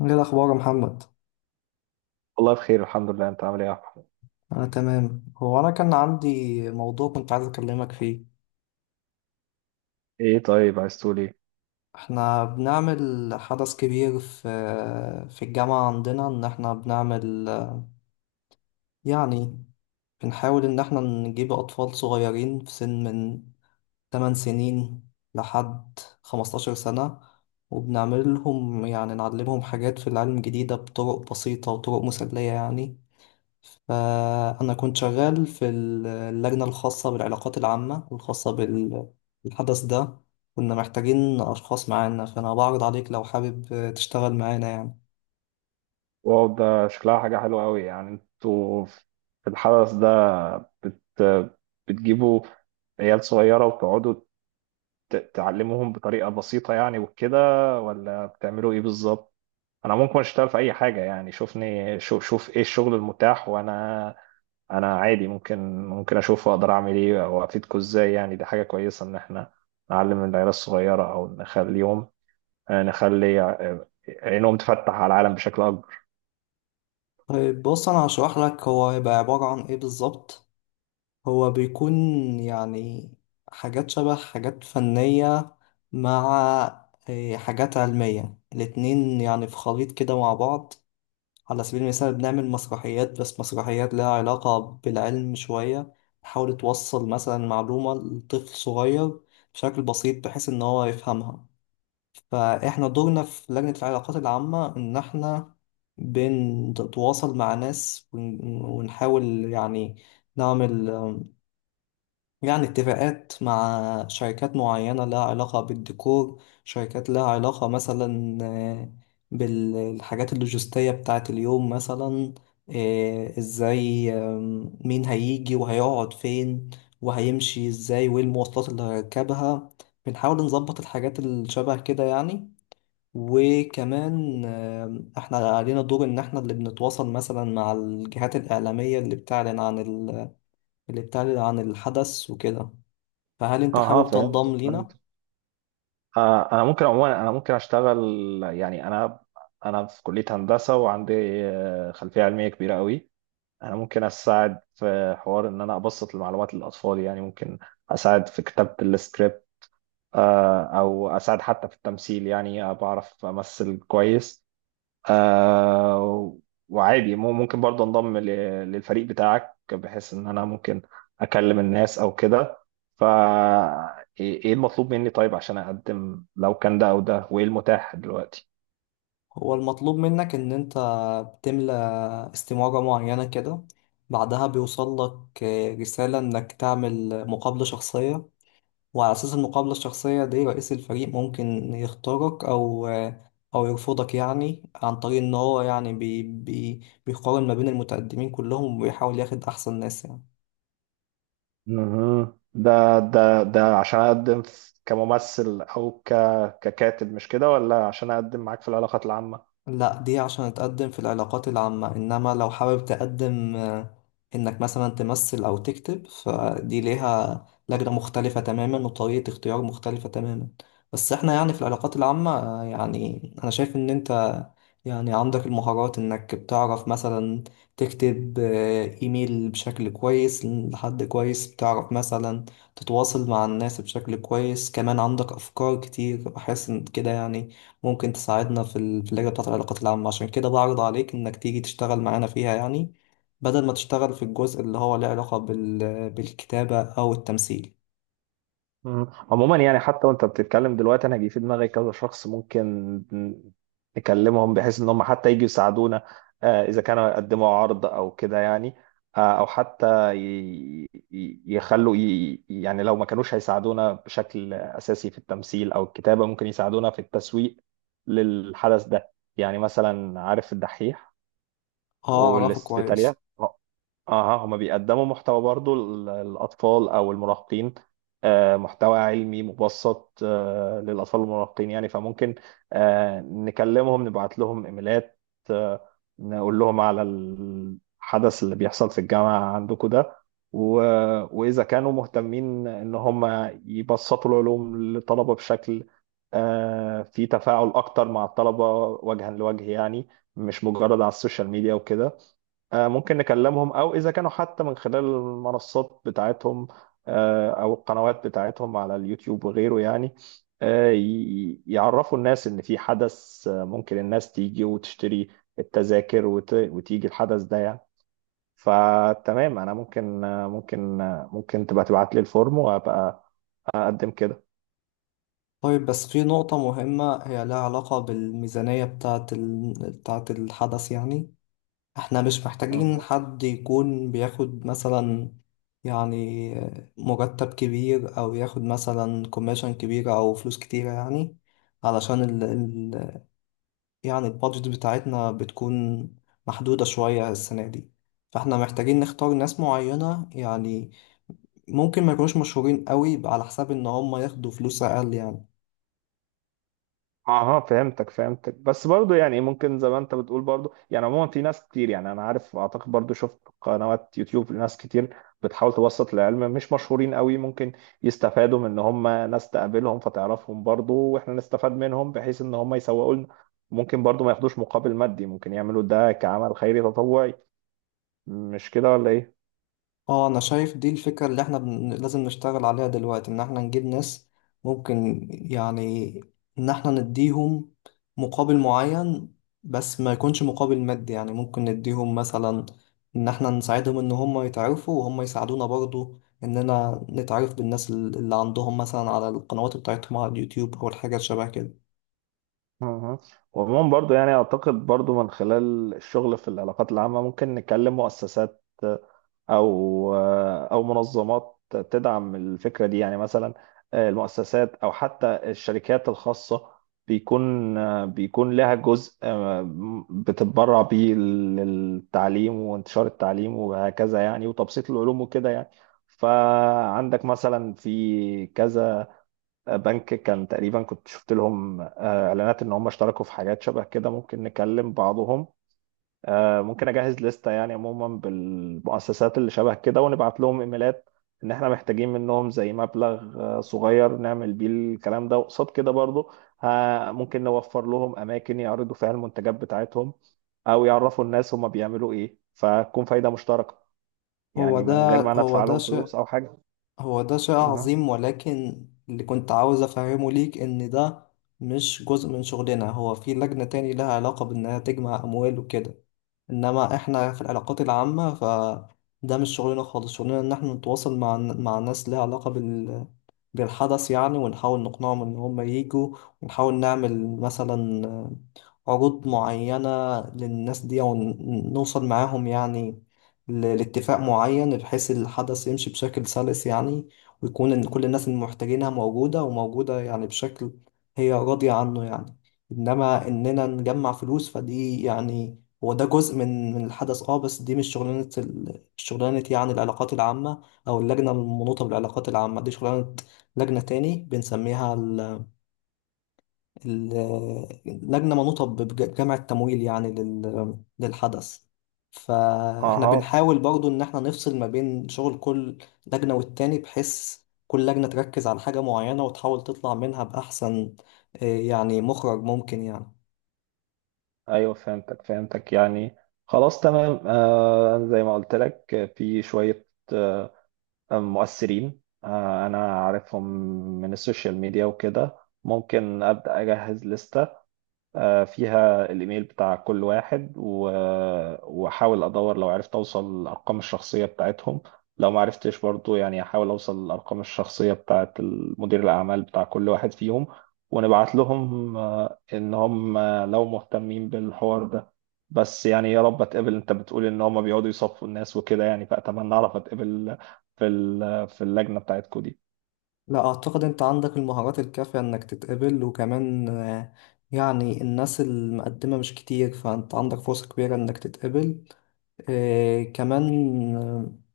ايه الاخبار يا محمد؟ والله بخير، الحمد لله. انت عامل ايه يا احمد؟ انا تمام. انا كان عندي موضوع كنت عايز اكلمك فيه. ايه، طيب عايز تقول ايه؟ احنا بنعمل حدث كبير في الجامعة عندنا، ان احنا بنعمل يعني بنحاول ان احنا نجيب اطفال صغيرين في سن من 8 سنين لحد 15 سنة، وبنعمل لهم نعلمهم حاجات في العلم الجديدة بطرق بسيطة وطرق مسلية يعني. فأنا كنت شغال في اللجنة الخاصة بالعلاقات العامة الخاصة بالحدث ده، كنا محتاجين أشخاص معانا، فأنا بعرض عليك لو حابب تشتغل معانا يعني. واو، ده شكلها حاجه حلوه قوي. يعني انتوا في الحدث ده بت بتجيبوا عيال صغيره وتقعدوا تعلموهم بطريقه بسيطه يعني وكده، ولا بتعملوا ايه بالظبط؟ انا ممكن اشتغل في اي حاجه، يعني شوفني شوف ايه الشغل المتاح، وانا عادي ممكن اشوف اقدر اعمل ايه او افيدكم ازاي. يعني دي حاجه كويسه ان احنا نعلم العيال الصغيره او نخلي ع- عينهم تفتح على العالم بشكل اكبر. طيب بص، أنا هشرح لك هو هيبقى عبارة عن إيه بالظبط. هو بيكون يعني حاجات شبه حاجات فنية مع إيه، حاجات علمية، الاتنين يعني في خليط كده مع بعض. على سبيل المثال بنعمل مسرحيات، بس مسرحيات لها علاقة بالعلم شوية، تحاول توصل مثلا معلومة لطفل صغير بشكل بسيط بحيث إن هو يفهمها. فإحنا دورنا في لجنة العلاقات العامة إن إحنا بنتواصل مع ناس ونحاول يعني نعمل اتفاقات مع شركات معينة لها علاقة بالديكور، شركات لها علاقة مثلا بالحاجات اللوجستية بتاعة اليوم مثلا، ازاي، مين هيجي وهيقعد فين وهيمشي ازاي وايه المواصلات اللي هيركبها. بنحاول نظبط الحاجات اللي شبه كده يعني. وكمان احنا علينا دور ان احنا اللي بنتواصل مثلا مع الجهات الإعلامية اللي بتعلن عن اللي بتعلن عن الحدث وكده. فهل انت اها، حابب فهمت تنضم لينا؟ فهمت. انا ممكن، عموما انا ممكن اشتغل. يعني انا في كليه هندسه، وعندي خلفيه علميه كبيره قوي. انا ممكن اساعد في حوار ان انا ابسط المعلومات للاطفال، يعني ممكن اساعد في كتابه السكريبت، او اساعد حتى في التمثيل، يعني بعرف امثل كويس. آه وعادي ممكن برضه انضم للفريق بتاعك، بحيث ان انا ممكن اكلم الناس او كده. فا إيه المطلوب مني طيب عشان اقدم لو كان ده او ده، وايه المتاح دلوقتي؟ هو المطلوب منك ان انت بتملى استمارة معينة كده، بعدها بيوصل لك رسالة انك تعمل مقابلة شخصية، وعلى اساس المقابلة الشخصية دي رئيس الفريق ممكن يختارك او او يرفضك، يعني عن طريق ان هو يعني بي بي بيقارن ما بين المتقدمين كلهم ويحاول ياخد احسن ناس يعني. مهم. ده عشان اقدم كممثل او ككاتب، مش كده، ولا عشان اقدم معاك في العلاقات العامة؟ لا، دي عشان تقدم في العلاقات العامة، إنما لو حابب تقدم إنك مثلا تمثل أو تكتب، فدي ليها لجنة مختلفة تماما وطريقة اختيار مختلفة تماما. بس إحنا يعني في العلاقات العامة، يعني أنا شايف إن أنت يعني عندك المهارات، إنك بتعرف مثلا تكتب إيميل بشكل كويس لحد كويس، بتعرف مثلا تتواصل مع الناس بشكل كويس، كمان عندك أفكار كتير، بحس إن كده يعني ممكن تساعدنا في في اللجنة بتاعة العلاقات العامة، عشان كده بعرض عليك إنك تيجي تشتغل معانا فيها يعني، بدل ما تشتغل في الجزء اللي هو له علاقة بالكتابة أو التمثيل. مم. عموما يعني حتى وانت بتتكلم دلوقتي، انا جه في دماغي كذا شخص ممكن نكلمهم بحيث ان هم حتى يجوا يساعدونا، اذا كانوا يقدموا عرض او كده يعني. او حتى يعني لو ما كانوش هيساعدونا بشكل اساسي في التمثيل او الكتابة، ممكن يساعدونا في التسويق للحدث ده. يعني مثلا عارف الدحيح اه أعرفه والاسبيتاليا؟ كويس. اه، هما بيقدموا محتوى برضو للأطفال أو المراهقين، محتوى علمي مبسط للأطفال والمراهقين. يعني فممكن نكلمهم، نبعت لهم إيميلات، آه، نقول لهم على الحدث اللي بيحصل في الجامعة عندكم ده، و- وإذا كانوا مهتمين إن هم يبسطوا العلوم للطلبة بشكل فيه تفاعل أكتر مع الطلبة وجها لوجه، يعني مش مجرد على السوشيال ميديا وكده. ممكن نكلمهم او اذا كانوا حتى من خلال المنصات بتاعتهم، او القنوات بتاعتهم على اليوتيوب وغيره، يعني يعرفوا الناس ان في حدث، ممكن الناس تيجي وتشتري التذاكر وتيجي الحدث ده يعني. فتمام، انا ممكن، ممكن تبقى تبعت لي الفورم وابقى اقدم طيب بس في نقطة مهمة هي لها علاقة بالميزانية بتاعة بتاعة الحدث يعني. احنا مش محتاجين كده. حد يكون بياخد مثلا يعني مرتب كبير، أو ياخد مثلا كوميشن كبيرة أو فلوس كتيرة يعني، علشان البادجت بتاعتنا بتكون محدودة شوية السنة دي، فاحنا محتاجين نختار ناس معينة يعني، ممكن ما يكونوش مشهورين قوي على حساب ان هم ياخدوا فلوس اقل يعني. اها، فهمتك فهمتك. بس برضو يعني ممكن زي ما انت بتقول. برضو يعني عموما في ناس كتير، يعني انا عارف، اعتقد برضو شفت قنوات يوتيوب، ناس كتير بتحاول توسط العلم مش مشهورين قوي. ممكن يستفادوا من ان هم ناس تقابلهم فتعرفهم برضو، واحنا نستفاد منهم بحيث ان هم يسوقوا لنا. ممكن برضو ما ياخدوش مقابل مادي، ممكن يعملوا ده كعمل خيري تطوعي. مش كده ولا ايه؟ اه انا شايف دي الفكرة اللي احنا لازم نشتغل عليها دلوقتي، ان احنا نجيب ناس ممكن يعني ان احنا نديهم مقابل معين، بس ما يكونش مقابل مادي يعني، ممكن نديهم مثلا ان احنا نساعدهم ان هم يتعرفوا، وهم يساعدونا برضو اننا نتعرف بالناس اللي عندهم مثلا على القنوات بتاعتهم على اليوتيوب او الحاجات شبه كده. اها. وعموما برضو يعني اعتقد برضو من خلال الشغل في العلاقات العامة ممكن نكلم مؤسسات او او منظمات تدعم الفكره دي. يعني مثلا المؤسسات او حتى الشركات الخاصه بيكون بيكون لها جزء بتتبرع بيه للتعليم وانتشار التعليم وهكذا، يعني وتبسيط العلوم وكده يعني. فعندك مثلا في كذا بنك كان تقريبا كنت شفت لهم اعلانات ان هم اشتركوا في حاجات شبه كده. ممكن نكلم بعضهم، ممكن اجهز لستة، يعني عموما بالمؤسسات اللي شبه كده، ونبعت لهم ايميلات ان احنا محتاجين منهم زي مبلغ صغير نعمل بيه الكلام ده. وقصاد كده برضو، ها، ممكن نوفر لهم اماكن يعرضوا فيها المنتجات بتاعتهم او يعرفوا الناس هما بيعملوا ايه، فتكون فايدة مشتركة، هو يعني ده من غير ما انا هو ادفع ده لهم شيء فلوس او حاجة. هو ده شيء اها. عظيم، ولكن اللي كنت عاوز أفهمه ليك إن ده مش جزء من شغلنا، هو في لجنة تاني لها علاقة بإنها تجمع أموال وكده، انما احنا في العلاقات العامة فده مش شغلنا خالص. شغلنا ان احنا نتواصل مع ناس ليها علاقة بالحدث يعني، ونحاول نقنعهم ان هم ييجوا، ونحاول نعمل مثلا عروض معينة للناس دي ونوصل معاهم يعني لاتفاق معين، بحيث الحدث يمشي بشكل سلس يعني، ويكون إن كل الناس المحتاجينها موجودة، وموجودة يعني بشكل هي راضية عنه يعني. إنما إننا نجمع فلوس فدي يعني، هو ده جزء من الحدث اه، بس دي مش شغلانة شغلانة يعني العلاقات العامة أو اللجنة المنوطة بالعلاقات العامة، دي شغلانة لجنة تاني بنسميها ال ال لجنة منوطة بجمع التمويل يعني للحدث. فاحنا اها، بنحاول برضو إن احنا نفصل ما بين شغل كل لجنة والتاني، بحيث كل لجنة تركز على حاجة معينة وتحاول تطلع منها بأحسن يعني مخرج ممكن يعني. ايوه، فهمتك فهمتك يعني. خلاص تمام، آه زي ما قلت لك، في شوية آه، مؤثرين، انا عارفهم من السوشيال ميديا وكده. ممكن ابدا اجهز لستة فيها الايميل بتاع كل واحد، واحاول ادور لو عرفت اوصل الارقام الشخصيه بتاعتهم. لو ما عرفتش برضو، يعني احاول اوصل الارقام الشخصيه بتاعت مدير الاعمال بتاع كل واحد فيهم، ونبعت لهم ان هم لو مهتمين بالحوار ده. بس يعني يا رب اتقبل. انت بتقول ان هم بيقعدوا يصفوا الناس وكده يعني، فاتمنى اعرف اتقبل في في اللجنه بتاعتكوا دي. لا، أعتقد أنت عندك المهارات الكافية إنك تتقبل، وكمان يعني الناس المقدمة مش كتير، فأنت عندك فرصة كبيرة إنك تتقبل. كمان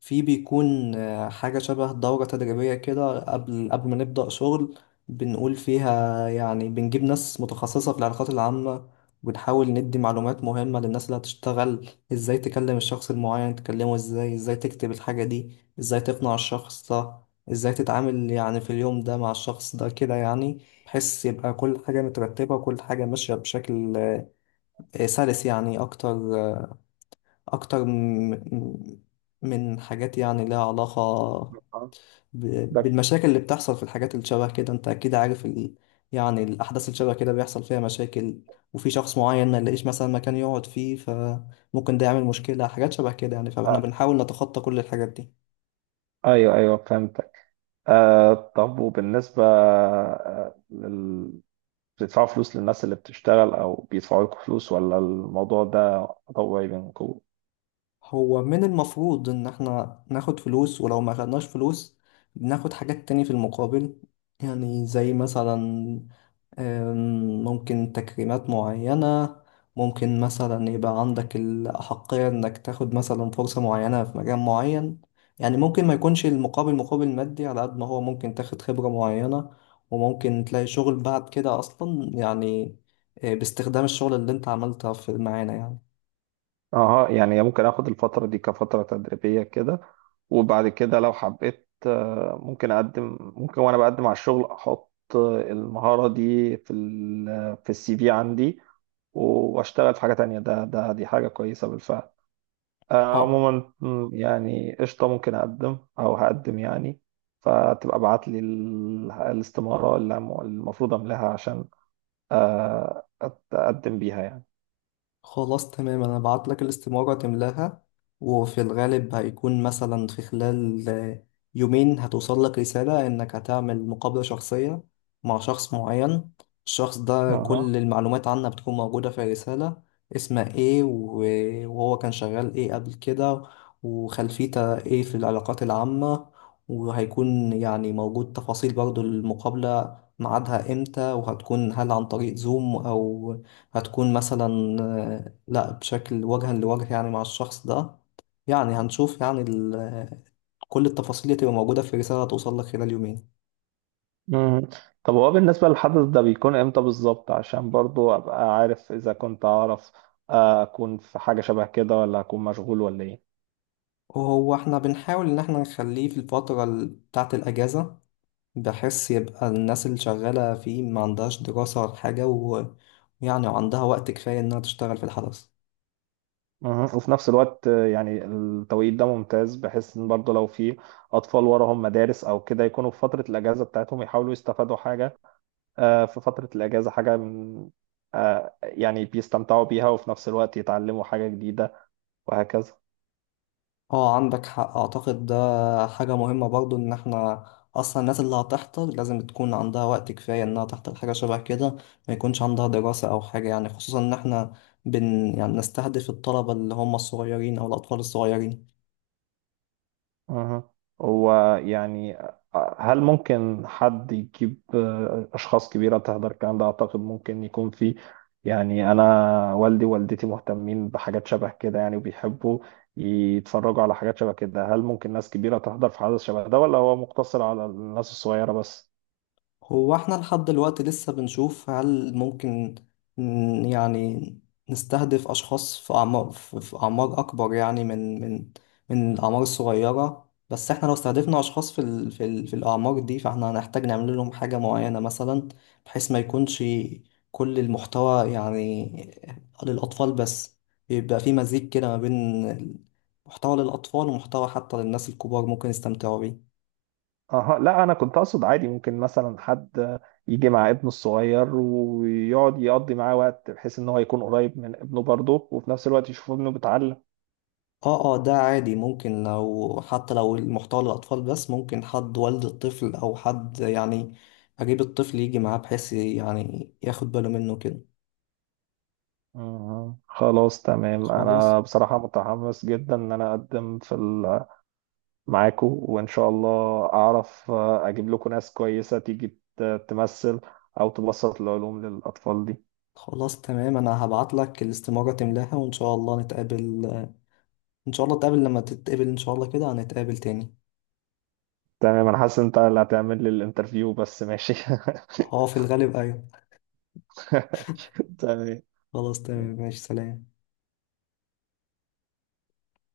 في بيكون حاجة شبه دورة تدريبية كده قبل ما نبدأ شغل، بنقول فيها يعني بنجيب ناس متخصصة في العلاقات العامة، وبنحاول ندي معلومات مهمة للناس اللي هتشتغل. ازاي تكلم الشخص المعين، تكلمه ازاي، ازاي تكتب الحاجة دي، ازاي تقنع الشخص ده، ازاي تتعامل يعني في اليوم ده مع الشخص ده كده يعني، بحيث يبقى كل حاجة مترتبة وكل حاجة ماشية بشكل سلس يعني، أكتر أكتر م- م- من حاجات يعني لها علاقة آه. ده بالمشاكل اللي بتحصل في الحاجات اللي شبه كده. أنت أكيد عارف يعني الأحداث اللي شبه كده بيحصل فيها مشاكل، وفي شخص معين ما يلاقيش مثلا مكان يقعد فيه فممكن ده يعمل مشكلة، حاجات شبه كده يعني، فاحنا آه، بنحاول نتخطى كل الحاجات دي. ايوه ايوه فهمت. طب، وبالنسبة بتدفعوا فلوس للناس اللي بتشتغل أو بيدفعوا لكم فلوس، ولا الموضوع ده طوعي بينكم؟ هو من المفروض إن احنا ناخد فلوس، ولو ما خدناش فلوس بناخد حاجات تاني في المقابل، يعني زي مثلا ممكن تكريمات معينة، ممكن مثلا يبقى عندك الأحقية إنك تاخد مثلا فرصة معينة في مجال معين يعني. ممكن ما يكونش المقابل مقابل مادي، على قد ما هو ممكن تاخد خبرة معينة وممكن تلاقي شغل بعد كده أصلا يعني، باستخدام الشغل اللي أنت عملتها في معانا يعني. أها، يعني ممكن آخد الفترة دي كفترة تدريبية كده، وبعد كده لو حبيت، ممكن أقدم. ممكن، وأنا بقدم على الشغل، أحط المهارة دي في السي في عندي، وأشتغل في حاجة تانية. ده ده دي حاجة كويسة بالفعل. اه. عموما، يعني قشطة، ممكن أقدم أو هقدم يعني. فتبقى ابعت لي الاستمارة اللي المفروض أملاها عشان أقدم بيها يعني. خلاص تمام انا هبعت لك الاستمارة تملاها، وفي الغالب هيكون مثلا في خلال يومين هتوصل لك رسالة انك هتعمل مقابلة شخصية مع شخص معين، الشخص ده أها. كل المعلومات عنه بتكون موجودة في الرسالة، اسمه ايه وهو كان شغال ايه قبل كده، وخلفيته ايه في العلاقات العامة، وهيكون يعني موجود تفاصيل برضو المقابلة ميعادها امتى، وهتكون هل عن طريق زوم او هتكون مثلا لا بشكل وجها لوجه يعني مع الشخص ده. يعني هنشوف يعني كل التفاصيل اللي تبقى موجودة في رسالة هتوصل لك خلال يومين. مم. طب هو بالنسبة للحدث ده بيكون إمتى بالظبط؟ عشان برضو أبقى عارف، إذا كنت أعرف أكون في حاجة شبه كده، ولا أكون مشغول، ولا إيه. وهو احنا بنحاول ان احنا نخليه في الفترة بتاعة الأجازة، بحيث يبقى الناس اللي شغالة فيه ما عندهاش دراسة ولا حاجة، ويعني عندها وقت كفاية انها تشتغل في الحدث. مم. وفي نفس الوقت يعني التوقيت ده ممتاز، بحيث إن برضو لو في أطفال وراهم مدارس أو كده، يكونوا في فترة الأجازة بتاعتهم، يحاولوا يستفادوا حاجة في فترة الأجازة، حاجة من يعني بيستمتعوا بيها، وفي نفس الوقت يتعلموا حاجة جديدة، وهكذا. اه عندك حق، اعتقد ده حاجة مهمة برضو، ان احنا اصلا الناس اللي هتحضر لازم تكون عندها وقت كفاية انها تحضر حاجة شبه كده، ما يكونش عندها دراسة او حاجة يعني، خصوصا ان احنا بن يعني نستهدف الطلبة اللي هم الصغيرين او الاطفال الصغيرين. أها. هو يعني هل ممكن حد يجيب أشخاص كبيرة تحضر الكلام ده؟ أعتقد ممكن يكون في، يعني أنا والدي ووالدتي مهتمين بحاجات شبه كده يعني، وبيحبوا يتفرجوا على حاجات شبه كده. هل ممكن ناس كبيرة تحضر في حدث شبه ده، ولا هو مقتصر على الناس الصغيرة بس؟ هو احنا لحد دلوقتي لسه بنشوف هل ممكن يعني نستهدف أشخاص في أعمار في أعمار أكبر يعني من الأعمار الصغيرة، بس احنا لو استهدفنا أشخاص في ال في ال في الأعمار دي فاحنا هنحتاج نعمل لهم حاجة معينة مثلا، بحيث ما يكونش كل المحتوى يعني للأطفال بس، يبقى في مزيج كده ما بين محتوى للأطفال ومحتوى حتى للناس الكبار ممكن يستمتعوا بيه. اها، لا انا كنت اقصد عادي، ممكن مثلا حد يجي مع ابنه الصغير ويقعد يقضي معاه وقت، بحيث ان هو يكون قريب من ابنه برضه، وفي نفس الوقت يشوف ابنه بيتعلم. اه ده عادي، ممكن لو حتى لو المحتوى للأطفال بس ممكن حد والد الطفل أو حد يعني أجيب الطفل يجي معاه بحيث يعني ياخد باله منه كده. أها. خلاص تمام، خلاص. انا بصراحة متحمس جدا ان انا اقدم معاكو، وان شاء الله اعرف اجيب لكم ناس كويسة تيجي تمثل او تبسط العلوم للاطفال دي. خلاص تمام، أنا هبعت لك الاستمارة تملاها وإن شاء الله نتقابل. إن شاء الله نتقابل، لما تتقابل إن شاء الله كده هنتقابل تاني. تمام، انا حاسس إن انت اللي هتعمل لي الانترفيو بس ماشي. اه في الغالب أيوة. تمام. خلاص تمام ماشي، سلام.